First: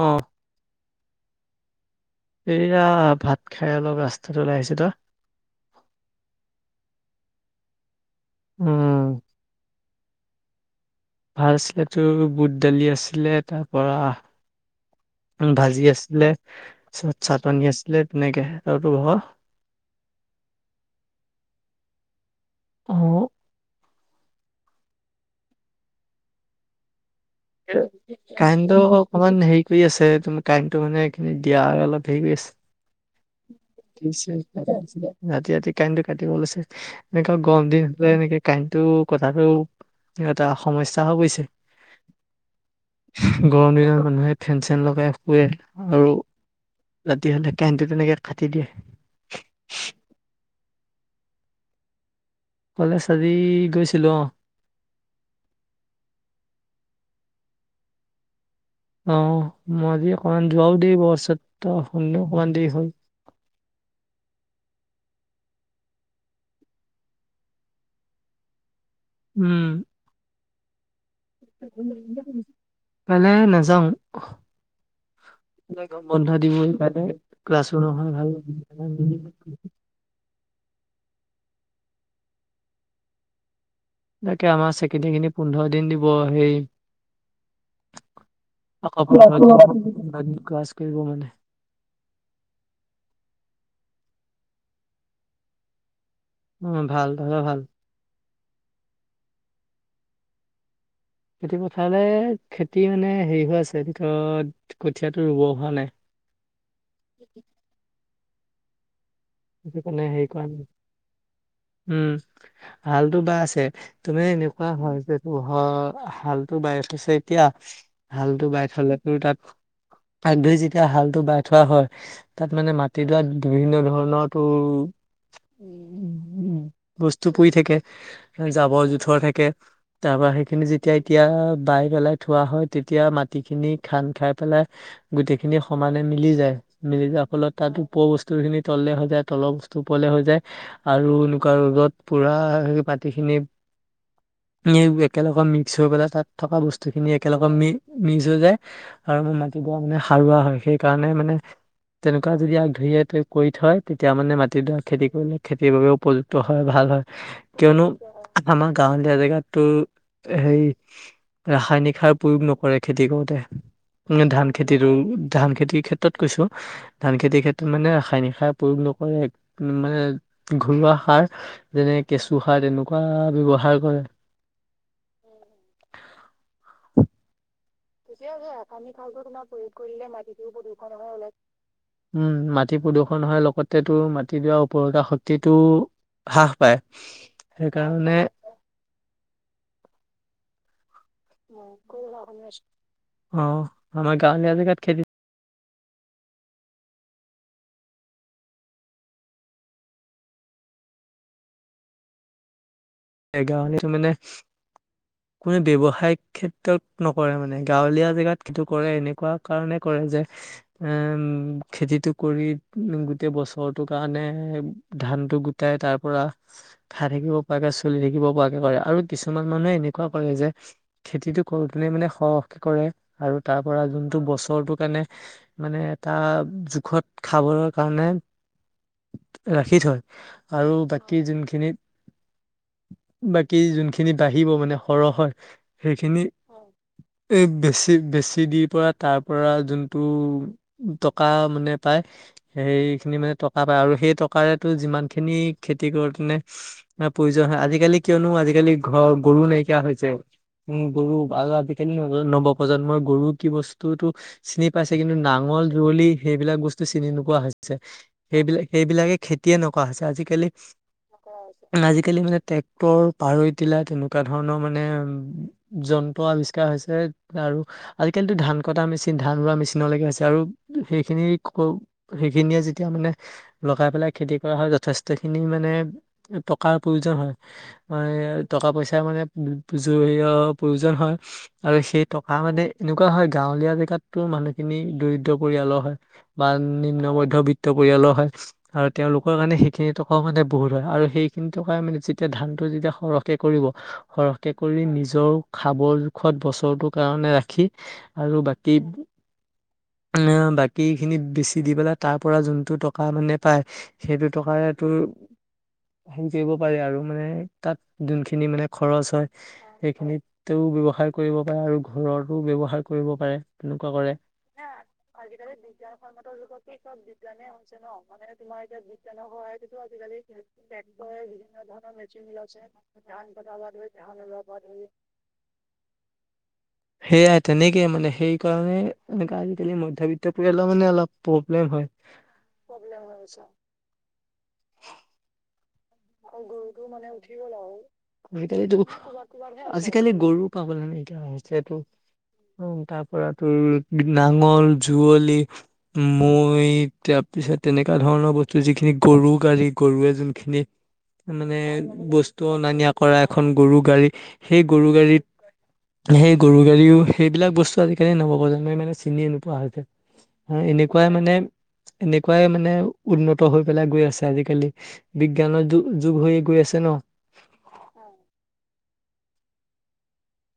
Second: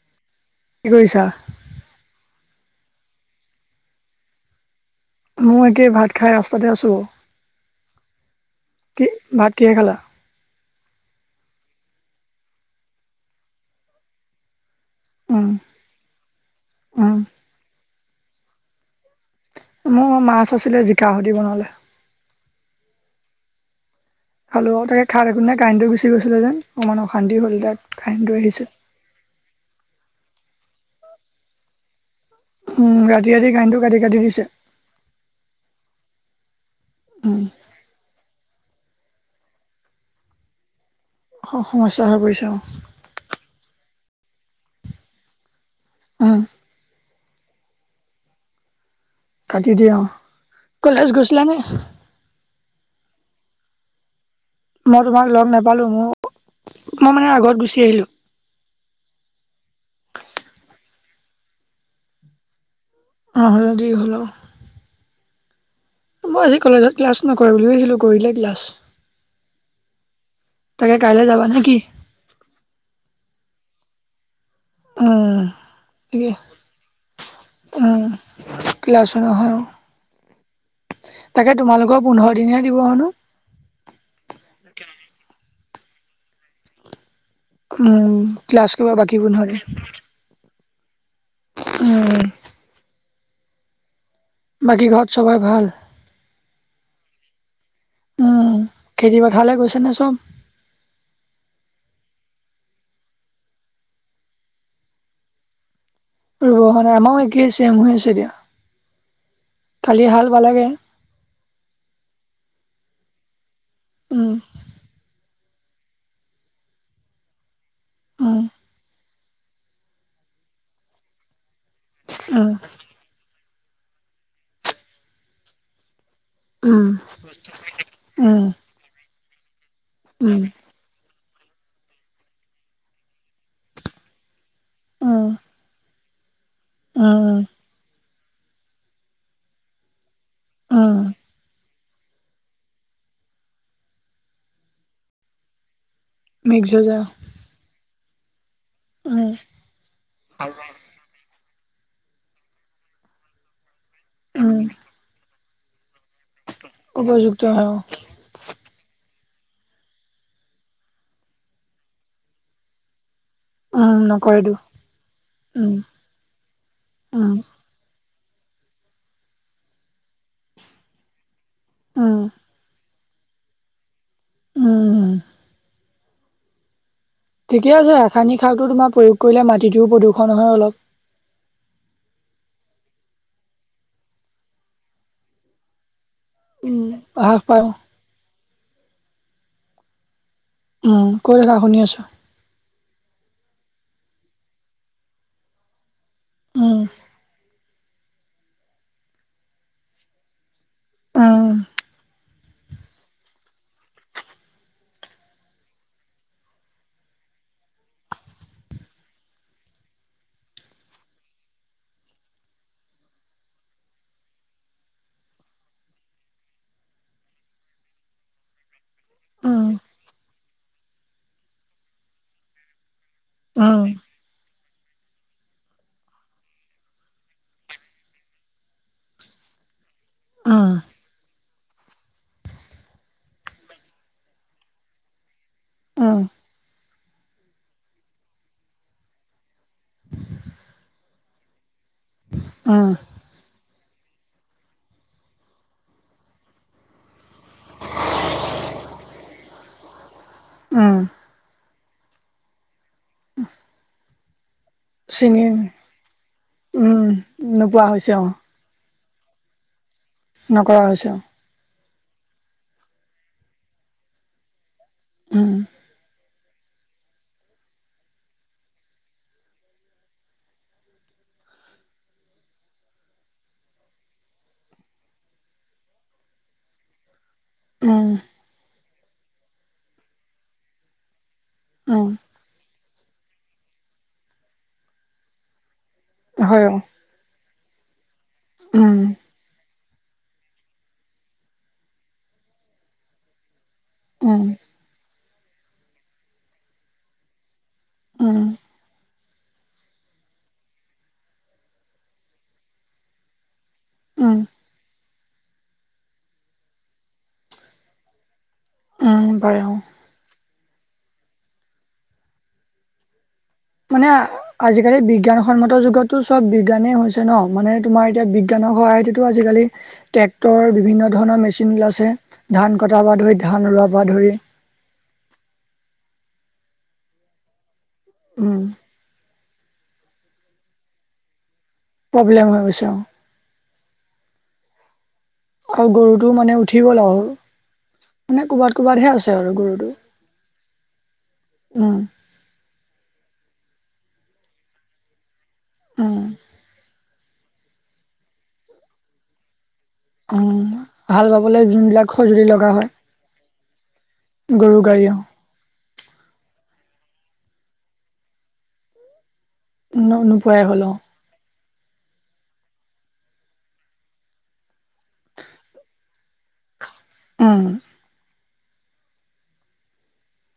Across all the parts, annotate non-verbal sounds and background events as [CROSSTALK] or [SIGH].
অহ'। কি কৰিছা? এইয়া ভাত খাই অলপ ৰাস্তাত ওলাই আহিছো। ত? মই একে ভাত খাই ৰাস্তাতে আছোঁ। উম কি, ভাত কিহে খালা? ভাত আছিলে তোৰ বুট দালি আছিলে তাৰ পৰা উম, ভাজি আছিলে, উম। তাৰপিছত চাটনি আছিলে তেনেকে। আৰু তোৰ হ মোৰ মাছ আছিলে জিকা হেদি বনালে। অ খালো আৰু। তাকে খাই একো নে কাৰেণ্টটো গুচি গৈছিলে যেন অমান কাৰেণ্টো অকমান হেৰি কৰি আছে ত কাৰেণ্টটো মানে এইখিনি দিয়া আৰু অলপ [UNINTELLIGIBLE] হেৰি কৰি আছে উম, ৰাতি ৰাতি কাৰেণ্টটো কাটি কাটি দিছে। ৰাতি ৰাতি কাৰেণ্টটো কাটিব লৈছে, এনেকুৱা উম, গৰম দিন হ'লে এনেকে কাৰেণ্টটো কথাটো, এটা সমস্যা। হৈ পৰিছে হ সমস্যা হৈ পৰি গৰম দিনত মানুহে ফেন-চেন লগাই শুৱে। আৰু অহ'। ৰাতি হ'লে কাৰণ্টটো তেনেকে কাটি দিয়ে। কাটি দিয়ে অ, কলেজ গৈছিলানে? কলেজ আজি গৈছিলোঁ অহ। মই তোমাক লগ নাপালো, মোৰ। মই মানে আগত গুচি আহিলোঁ। অহ' মই যি অকমান ধোহাও দিব আছে, তোমাৰ শুলো অকমান দেৰি হ'ল। আহ। [UNINTELLIGIBLE] মই আজি কলেজত ক্লাছ নকৰে বুলি ভাবিছিলো, কৰিলে ক্লাছ। উম'। তাকে কাইলে যাবা নে কি? এই নাযাওঁ। অহ'। [UNINTELLIGIBLE] বন্ধ দিবই কাইলে ক্লাছো উম, নহয় ভাল ক্লাছো নহয় অ'। [UNINTELLIGIBLE] তাকে তোমালোকৰ পোন্ধৰ দিনহে দিব হনো? তাকে আমাৰ চেকেণ্ড ইয়াৰ খিনি পোন্ধৰ দিন দিব সেই। উম ক্লাছ কৰিব বাকী পোন্ধৰ দিন [UNINTELLIGIBLE] উম। বাকী ঘৰত চবৰে ভাল? উম ভাল ভা'ল ভাল। উম খেতি বাথালে গৈছেনে চব? খেতি পথাৰলৈ খেতি মানে হেৰি হৈ আছে ভিতৰত কঠীয়াটো ৰুব হোৱা নাই। ৰবা নাই আমাৰো একেই আছে এম হৈ আছে এতিয়া। খেতি কাণে কালি হাল সেই কৰা নি? বালাগে উম হালতটো বা আছে। তুমি উম এনেকুৱা হয় যে পোহৰ হালতটো বাই থৈছে এতিয়া উম হালটো বাই থলেতো তাত প ধই যেতিয়া হালটো বাই। থোৱা হয়, তাত উম মানে মাটিডৰাত বিভিন্ন ধৰণৰ তোৰ উ উ উম বস্তু পৰি থাকে উম জাবৰ জোথৰ থাকে। তাৰ পৰা সেইখিনি যেতিয়া এতিয়া বাই পেলাই থোৱা হয়, তেতিয়া মাটিখিনি খান্দ খাই পেলাই উম উম গোটেইখিনি সমানে মিলি যায়। মিলি যাৰ উম ফলত তাত উপ বস্তু খিনি তললে হৈ যায়, তলৰ বস্তু ওপলৈ হৈ যায়, উম আৰু এনেকুৱা ৰ'দত পুৰা হেৰি মাটিখিনি, একেলগে মিক্স হৈ পেলাই তাত থকা মিক্স হৈ যায় বস্তুখিনি একেলগে মি মিক্স হৈ যায়, আৰু উম মোৰ মাটি পুৰা মানে সাৰুৱা হয়। সেইকাৰণে মানে তেনেকুৱা যদি আগ ধৰি আতৈ কৰি থয়, তেতিয়া মানে উম মাটিডৰা খেতি কৰিলে খেতিৰ বাবেও উপযুক্ত হয়। ভাল হয়। উপযুক্ত হয় অ'। কিয়নো, আমাৰ গাঁৱলীয়া জেগাত টো, সেই, ৰাসায়নিক সাৰ প্ৰয়োগ নকৰে খেতি কৰোঁতে। উম উ ধান নকৰেতো খেতিটো, ধান উম খেতিৰ ক্ষেত্ৰত কৈছোঁ। ধান উম খেতিৰ ক্ষেত্ৰত মানে ৰাসায়নিক সাৰ প্ৰয়োগ নকৰে, মানে ঘৰুৱা সাৰ, যেনে উম কেঁচু সাৰ তেনেকুৱা কুৰা ব্যৱহাৰ কৰে। উম। ঠিকে আছে সেইটোও ৰাসায়নিক হয়। সাৰটো তোমাৰ ৰাসায়নিক প্ৰয়োগ সাৰটো কৰিলে তোমাৰ প্ৰয়োগ মাটিটোও কৰিলে প্ৰদূষণ হয় মাটিটোও অলপ প্ৰদূষণ হয় অলপ। উম্ মাট টি প্ৰদূষণ হয় লগতে তোৰ মাটিটো আৰু উৰ্বৰতা শক্তিটোও হ্ৰাস পায় উম হ্ৰাস পায় সেইকাৰণে। উম, কৈ থাকা অ। শুনি আছো। আমাৰ গাঁৱলীয়া জেগাত খেতি উম, আহ। এ গাঁৱলীয়াত মানে, কোনো ব্যৱসায়িক ক্ষেত্ৰত নকৰে মানে গাঁৱলীয়া জেগাত কিটো কৰে এনেকুৱা কাৰণে কৰে। যে উম খেতিটো কৰি উ গোটেই বছৰটো কাৰণে ধানটো গোটাই তাৰ পৰা খাই থাকিব পৰাকৈ চলি থাকিব পৰাকে কৰে আৰু কিছুমান উম, মানুহে এনেকুৱা কৰে যে খেতিটো কৰোতেনে মানে সহকে কৰে। আৰু তাৰ উম, পৰা যোনটো বছৰ ৰটোৰ কাৰণে মানে এটা জোখত খাবৰ কাৰণে, ৰাখি থয়, উম, আৰু বাকী যোনখিনিত বাকী যোনখিনি বাঢ়িব মানে সৰহ হয়। উম, সেইখিনি এ বেছি বেছি দি পৰা, তাৰ পৰা যোনটো টকা মানে পাই, উম, সেইখিনি মানে টকা পায়, আৰু সেই টকাৰে তোৰ যিমান খিনি খেতি কৰোঁতে মানে প্ৰয়োজ আজিকালি কিয়নো আজিকালি ঘৰ গৰু নাইকিয়া হৈছে। উম, গৰু আৰু আজিকালি [UNINTELLIGIBLE] নৱপ্ৰজন্মই গৰু কি বস্তু এইটো চিনি পাইছে কিন্তু চিনি নাঙল যৱলি সেইবিলাক বস্তু উম, চিনি নোৱা হৈছে নোপোৱা অ, সেইবিলাক সেইবিলাকে খেতিয়ে নক [UNINTELLIGIBLE] হৈছে আজিকালি- নকৰা হৈছে অ, আজিকালি মানে ট্ৰেক্টৰ পাৰৈ টিলা তেনেকুৱা ধৰণৰ মানে উম, মানে যন্ত্ৰ আবিচ হৈছে আৰু আজিকালিতো ধান কটা মেচিন ধান ৰোৱা মেচিনলৈকে হৈছে আৰু সেইখিনি আকৌ সেইখিনিয়ে যেতিয়া মানে লগাই পেলাই খেতি কৰা হয় যথেষ্টখিনি মানে টক প্ৰয়োজন হয় উম, টকা পইচাৰ মানে জ প্ৰয়োজন হয়। আৰু সেই উম, টকা মানে এনেকুৱা হয় গাঁৱলীয়া জেগাততো মানুহখিনি দৰিদ্ৰ পৰিয়ালৰ হয়। বা হয় অ, নিম্নমধ্য বিত পৰিয়ালৰ হয় আৰু উম, তেওঁলোকৰ কাৰণে সেইখিনি টকাও মানে বহুত হয় আৰু সেই কিন্তু মানে যেতিয়া ধান টো যেতিয়া সৰহকে কৰিব উম, সৰহকে কৰি নিজ নিজও খাবৰ জোখত বছৰটোৰ কাৰণে ৰাখি উম, আৰু বাকী [UNINTELLIGIBLE] বাকী খিনি বেছি দি পেলাই তাৰ পৰা যোনটো টকা মানে পাই সেইটো উম, টকাৰে এটো। [INAUDIBLE] হেৰি কৰিব পাৰে আৰু মানে তাত যোনখিনি মানে খৰচ উম, হয় পাৰে অ, সেইখিনিত তো ব্যৱসায় কৰিব পাৰে আৰু ঘৰতো ব্যৱসায় কৰিব পাৰে। তেনেকুৱা মানে কৰে আজিকালি বিজ্ঞানসন্মত যুগতো চব বিজ্ঞানে হৈছে ন মানে তোমাৰ এতিয়া বিজ্ঞান [UNINTELLIGIBLE] আজিকালি ট্ৰেক্টৰ [UNINTELLIGIBLE] বিভিন্ন ধৰণৰ মেচিন উলাইছে ধান কটাৰ পা ধৰি ধান কটাৰ উলোৱা পা ধৰি [INAUDIBLE] সেয়াই তেনেকে মানে উম, সেইকাৰণে এনেকা আজিকালি মধ্যাবিত্ত পৰিয়ালৰ মানে অলপ প প্ৰব্লেম হৈ গৈছে অ। [INAUDIBLE] আৰু গৰুটো মানে উঠি গৰুটো গ'ল মানে আৰু উঠি গল মানে ক'ৰবাত আজিকালিতো ক'ৰবাতহে আছে আৰু গৰুটো আজিকালি গৰু পাব নে? এতিয়া হৈছেটো উম, তাৰ পৰা তোৰ নাঙল যুৱলি উম মৈ এয়া পিছে তেনেকুৱা ধৰণৰ বস্তু যিখিনি গৰু গাড়ী গৰুৱে উম যোনখিনি হাল মানে বাবলৈ যোনবিলাক বস্তু সঁজুলি অ লগা হয় নিয়া কৰা। এখন গৰু গাড়ী সেই গৰু গাড়ী অ গাড়ীত সেই গৰু গেৰিও সেইবিলাকস্তুজিকালি নব যে মই মানে চিনিয়ে- ৱা নোপোৱাই হ'ল অ এনেকুৱাই মানে এনেকুৱাই মানে উন্নত হৈ পেলাই গৈ আছে আজিকালি বিজ্ঞানৰ যু যুগ হৈ গৈ আছে ন। উম,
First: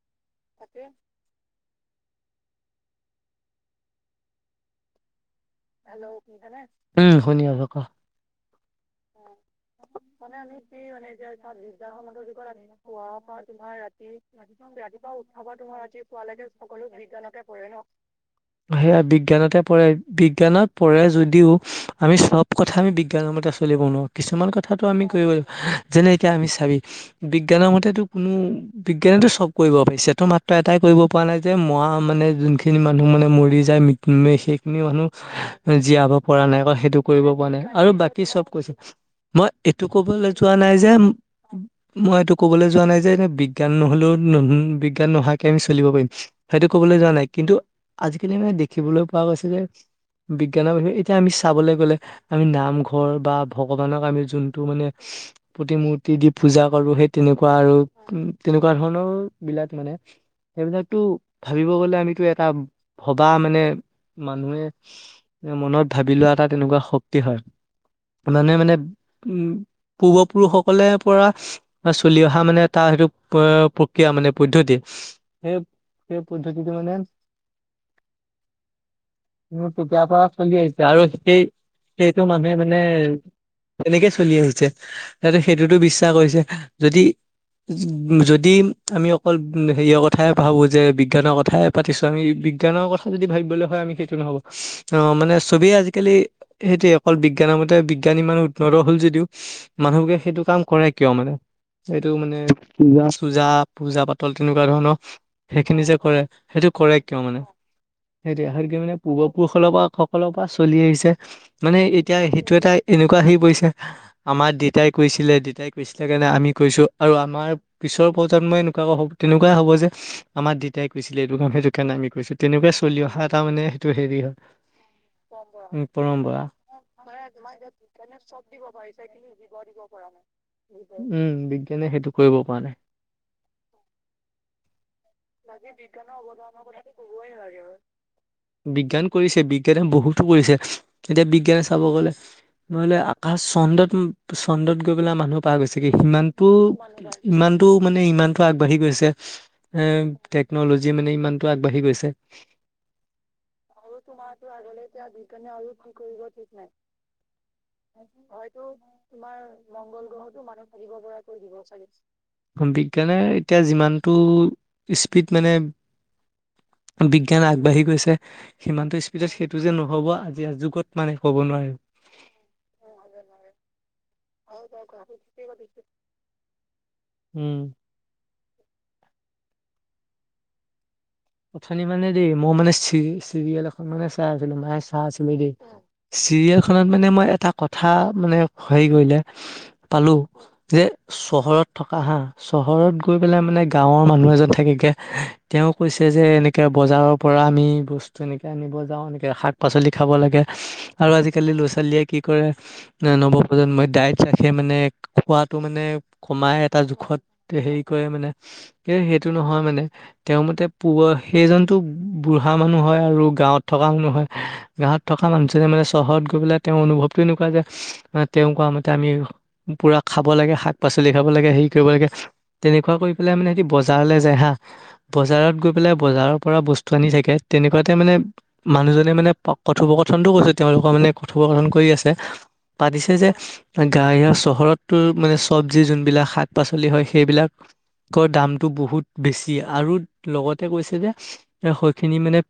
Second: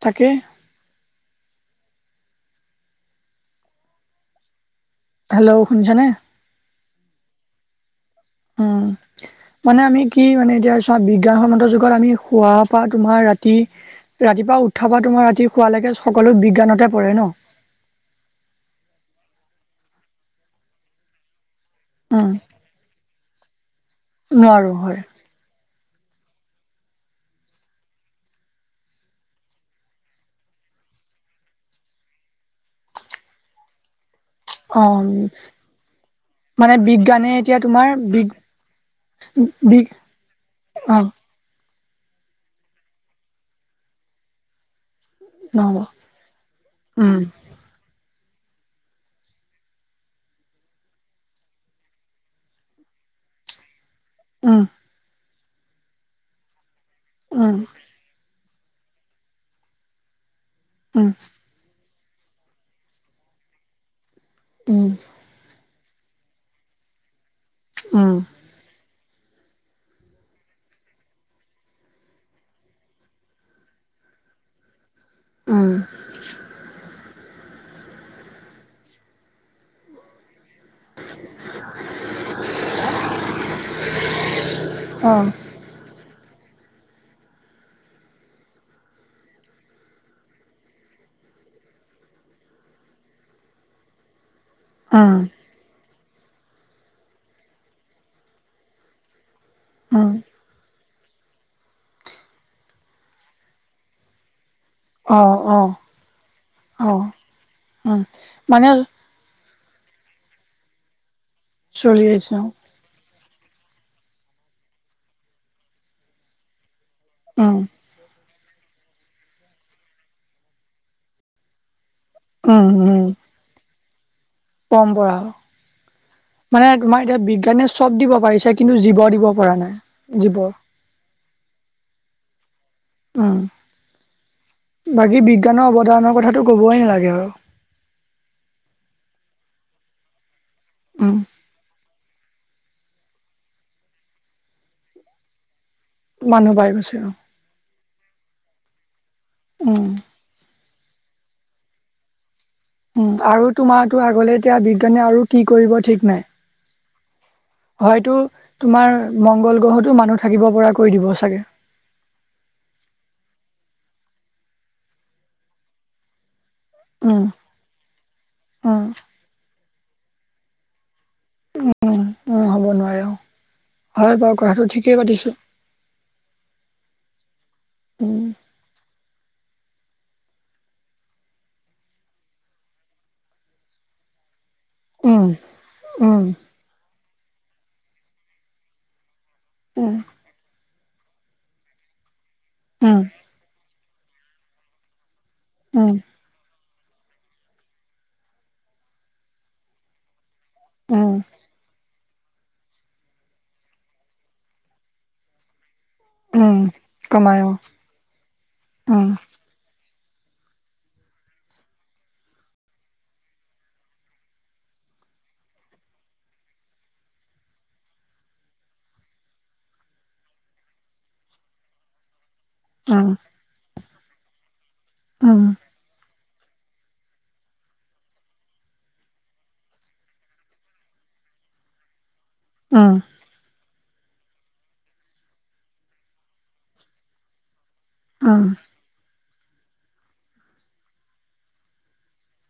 তাকে। তাকে। হেল্ল' শুনছানে? উম শুনি আছো ক। অ। মানে আমি কি মানে এতিয়া চা বিজ্ঞানসন্মত যুগত আমি শুৱ পৰা তোমাৰ ৰাতি ৰাতি ৰাতিপুৱা উঠাৰ পৰা ৰাতিপুৱা তোমাৰ উঠা ৰাতি পৰা তোমাৰ শোৱালৈকে আজি শুৱা সকলো লৈকে সকলো বিজ্ঞানতে পৰে ন বিজ্ঞানতে পৰে ন। সেয়া বিজ্ঞানতে পঢ় বিজ্ঞানত পঢ়ৰে যদিও আমি উম চব কথা আমি বিজ্ঞানৰ মতে চলিব নোৱাৰো কিছুমান নোৱাৰো কথাটো হয় আমি কৰিব লাগ যেনে এতিয়া আমি চাবি বিজ্ঞানৰ মতেতো কোনো বিজ্ঞানেতো চব কৰিব পাৰিছে ত মাত্ৰ এটাই কৰিব পৰা নাই যে মৰা মানে যোনখিনি মানুহ মানে মৰি যায় ম সেইখিনি অ মানুহ জীয়াব পৰা নাই মানে [UNINTELLIGIBLE] সেইটো কৰিব বিজ্ঞানে পৰা এতিয়া নাই তোমাৰ আৰু বি বাকী চব কৈছো মই বি এইটো কবলৈ যোৱা নাই অ যে- মই এইটো ক'বলৈ যোৱা নাই যে এ বিজ্ঞান নহলেও নতুন বি বিজ্ঞান নোহোৱাকে আমি নহ'ব চলিব পাৰিম সেইটো কবলৈ যোৱা উম নাই কিন্তু আজিকালি মানে দেখিবলৈ পোৱা গৈছে যে। বিজ্ঞানৰ বিষয়ে এতিয়া আমি চাবলৈ গ'লে আমি নামঘৰ বা ভগ [UNINTELLIGIBLE] আমি যোনটো উম মানে প্ৰতিমূৰ্তি দি পূজা কৰো সেই তেনেকুৱা উম আৰু তেনেকুৱা ধৰণৰ বিলাক মানে সেইবিলাকতো উম ভাবিব গ'লে আমি এটাটো এটা ভবা মানে মানুহে উম মনত ভাবি লোৱা এটা তেনেকুৱা শ তে হয় উম [UNINTELLIGIBLE] মানে উম পূৰ্বপুৰুষসকলে পৰা চলি অহা মানে এাৰ সেইটো প্ৰক য়া মানে পদ্ধতি সেই উম সেই পদ্ধতিটো মানে মোৰ তেতিয়াৰ পৰা চলি আহিছে আৰু সেই সেইটো মানুহে মানে। তেনেকে চলি আহিছে অ সিহতে সেইটোতো বিশ্বাস কৰিছে যদি, উ যদি আমি অকল হেৰিয়ৰ কথাই ভাবো যে বিজ্ঞানৰ কথাই পাতিছো আমি- বিজ্ঞানৰ কথা যদি ভাবিবলৈ হয়, আমি সেইটো নহ'ব। অ', উম মানে চবেই আজি আজিকালি সেইটোৱে অকল বিজ্ঞানৰ মতে বিজ্ঞান ইমান উন্নত হ'ল যদিও উম মানুহবে সেইটো কাম কৰে। কিয় মানে এইটো মানে পূজা চূজা পূজা পাতল- তেনেকুৱা ধৰণৰ অ অ সেইখিনি যে কৰে সেইটো অ কৰে কিয় মানে সেইটো মানে- পুৰুষসকলৰ পৰা সকলৰ পৰা চলি আহিছে, মানে চলি এতিয়া আহিছে সেইটো এটা এনে আহি পৰিছে আমাৰ দতাই কৈছিলে দতাই কৈছিলে কাৰণে আমি কৈছো। আৰু আমাৰ উম পিছৰ প্ৰজন্মই এনেকুৱা হ তেনেকুৱাই হ'ব যে আমাৰ দেতাই কৈছিলে এইটো কাৰণ সেইটো। কেনে আমি কৈছো উম তেনেকুৱাই চলি উম অহা এটা মানে হেইটোৱে হেৰি হয়। পৰম্পৰা আও। উম পৰম্পৰা মানে তোমাৰ এতিয়া বিজ্ঞানে চব দিব পাৰিছে, কিন্তু জীৱ দিব পৰা নাই [UNINTELLIGIBLE] জীৱ উম, বিজ্ঞানে সেইটো কৰিব পৰা নাই। উম বাকি বি বাকী বিজ্ঞানৰ অৱদৰ কথাটো ক'বই নেলাগে বাৰু। বিজ্ঞ বিজ্ঞান কৰিছে, বিজ্ঞানে বহুতো কৰিছে। উম এতিয়া বিজ্ঞানে চাব গ'লে ন'হলে আকাশ চন্দত, চন্দত গৈ পেলাই মানুহ পাই গৈছে গতিকে সিমানতটো মানুহ পাই গৈছে আৰু ইমানতটো মানে ইমানতটো আগবাঢ়ি গৈছে উম এ মে ইমান আগবাঢ়ি গৈছে। উম আৰু তোমাৰো আগলে এতিয়া বিজ্ঞানে আৰু কি কৰিব ঠিক নাই। হয়তো তোমাৰ তোমাৰ মংগল গ্ৰহতো মংগল গ্ৰহতো থাকিব মানুহ পৰা কৰি থাকিব পৰাকৈ চাগে দিব চাগে। বিজ্ঞানে এতিয়া যিমানটো স্পীড মানে- উম বিজ্ঞান আগবাঢ়ি গৈছে উম সিমানটো স্পীডত সেইটো যে নহব আজি যুগত মানে হ'ব নোৱাৰে। উম উম হ'ব নোৱাৰে অ হয় বাৰু কথাটো ঠিকেই পাতিছো। উম। উম। অথনি মানে দেই মই মানে চিৰি-চিৰিয়েল এখন মানে চাই আছ ম চা উম, চমি দেই উম। চিৰিয়েল খনত মানে মই এটা কথা মানে হেৰি কৰিলে। উম। পালো যে চহৰত থকা হা চহৰত উম, গৈ পেলাই মানে- গাঁৱৰ মানুহ এজন থাকেগে তেওঁ উম, কৈছে। যে এনেকে বজাৰৰ পৰা আমি বস্তু এনেকে আনিব যাওঁ, এনেকে শাক পাচলি খাব লাগে। আৰু উম, আজি আজিকালি ল'ৰা-ছোৱালীয়ে কি কৰে, নৱপ্ৰজন্মই ডাইট ৰাখে, মানে খোৱাতটো মানে কমাই উম, এটা জোখত কমাই অ', হেৰি কৰে মানে। কি উম, সেইটো নহয় মানে তেওঁ মতে পোৱা সেইজনো বুঢ়া মানুহ হয় আৰু গাঁৱত থকা মানুহ নহয় গাঁৱত থকা মানুহজ মানে চহৰত গৈ পেললে তেওঁ অনুভৱটো এনেকুৱা যে তেওঁ কোৱা মতে আমি পুৰা খাব লাগে। শাক-পাচলি খাব লাগে হেৰি কৰিব লাগে তেনেকুৱা উম, কৰি পেলাই মানে স বজাৰলৈ যায় হা উম। বজাৰত গৈ পেলাই বজাৰৰ পৰা বস্তু আনি থাকে। তেনেকুৱাতে মানে মানুহজনিৰ মানে কথোপকথনতটো কৈছে তেওঁলোকৰ মা নে কথোপকথন কৰি আছে। উম, পাতিছে যে গা ইয়া চহৰতো মানে চবজি যোনবিলাক শাক পাচলি হয় সেইবিলাক উম, উম, দামতটো বহুত বেছি আৰু লগত তেওঁ কৈছে যে সৈখিনি মানে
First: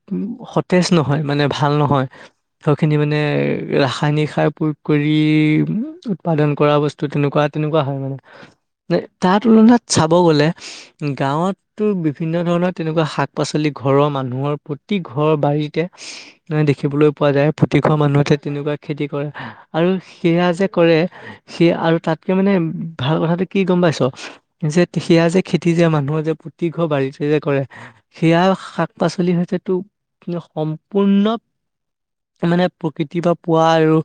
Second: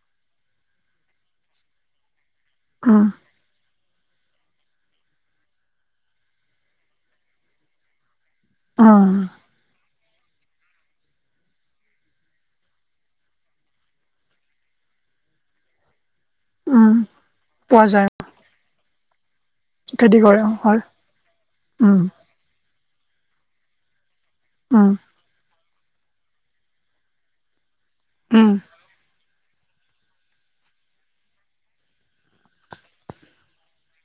সতেজ নহয়, মানে ভাল নহয়। থ খিনি মানে ৰাসায়নিক সাৰ প্ৰয়োগ কৰি উৎপাদন কৰা বস্তু তেনেকুৱা তেনেকুৱা হয় মানে। উম, তাৰ তুলনাত চাব গ'লে গাঁৱতো বিভিন্ন ধৰণত তেনেকুৱা শাক পাচলি ঘৰৰ মানুহৰ প্ৰতি ঘৰৰ বাৰীতে নে উম, দেখিবলৈ পোৱা যায় প্ৰতি পোৱা খোৱা যায় মানুহতে তেনেকুৱা খেতি কৰে আৰু খেতি কৰে সেয়া অ', যে হয়। কৰে সি আৰু উম, তাতকে মানে ভাল কথাটো কি গম পাইছ যে উম, সেয়া যে খেতি যে মানুহে যে প্ৰতি ঘৰ বাৰীতে যে কৰে উম, সেয়াও শাক-পাচলিৰ সৈতেটো কি সম্পূৰ্ণ মানে প্ৰকৃতিৰ পৰা পোৱা আৰু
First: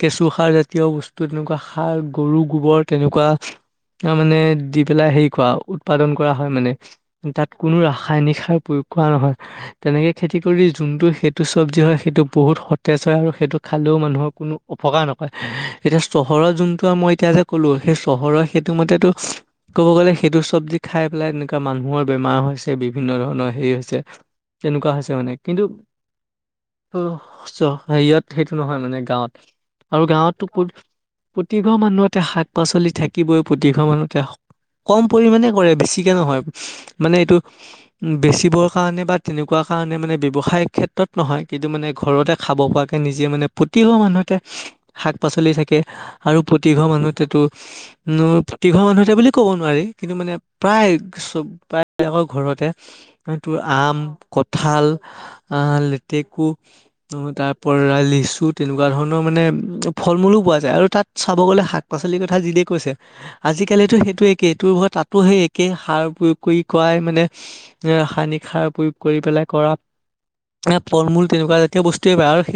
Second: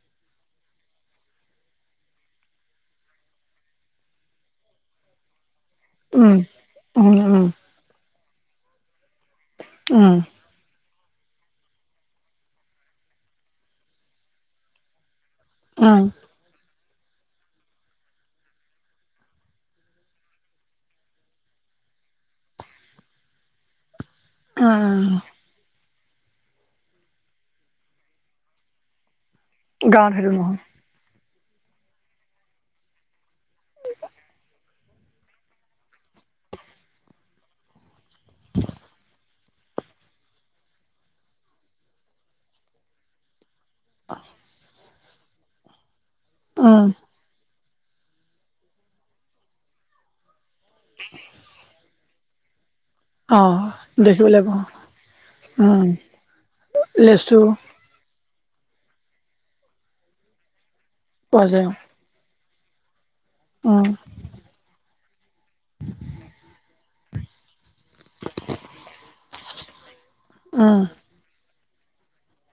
কেঁচু সাৰ জাতীয় বস্তু তেনেকুৱা সাৰ গৰু গোবৰ তেনেকুৱা মানে দি পেলাই হেৰি কৰা উৎপাদন কৰা উম, হয় মানে উম, উম, উম, তাত কোনো ৰাসায়নিক সাৰ প্ৰয়োগ খোৱা নহয় তেনেকে উম। খেতি কৰি যোনটো সেইটো চব্জি হয় সেইটো বহুত সতেজ হয় আৰু সেইটো খালেও মানুহৰ কোনো অপকাৰ নকৰে। এতিয়া চহৰ যোন মই এতিয়া যে কলো সেই চহৰৰ সেইটো মতেতটো ক'ব গ'লে সেইটো চব্জি খাই পেলাই এনেকুৱা মানু মানুহৰ বেমাৰ হৈছে বিভিন্ন ধৰণৰ হেৰি হৈছে তেনেকুৱা উম, হৈছে মানে কিন্তু হেৰিয়ত সেইটো নহয় মানে গাঁৱত আৰু গাঁৱত সেইটো গাঁৱতটো নহয় ক'ত প্ৰতিঘৰ মানুহতে শাক পাচলি থাকিবই প্ৰতিঘৰ মানুহতে কম পৰিমানে কৰে বেছিকে নহয় মানে এইটো বেচিবৰ কাৰণে বা তেনেকুৱা কাৰণে মানে ব্যৱসায় ক্ষেত্ৰত নহয় কিন্তু মানে ঘৰতে খাব পৰাকৈ নিজে মানে। প্ৰতিঘ মানুহতে শাক পাচলি থাকে আৰু প্ৰতিঘৰ উম, মানুহতেতো উ তীঘৰ মানুহ এতে বুলি ক'ব নোৱাৰি কিন্তু মানে প্ৰায় চব প্ৰায় আকৌ ঘৰতে এইটো অ'। আম দেখিবলৈ পাওঁ কঠাল আহ উম, লেতেকু লেচু তাৰ পৰা [UNINTELLIGIBLE] ৰাল্লিছ তেনেকুৱা ধৰণৰ মানে ফল মূলো পোৱা যায় আৰু তাত চাব পোৱা গ'লে যায় শাক পাচলিৰ কথা জিদেই কৈছে উম, আজিকালিতো সেইটো একেইটো তাতো সেই একে সাৰ প্ৰয়োগ কৰি কৰাই মানে ৰাসায়নিক সাৰ প্ৰয়োগ কৰি পেলাই কৰা উম। ফল মূল তেনেকুৱা জাতীয় বস্তুয়ে পায় আৰু সেই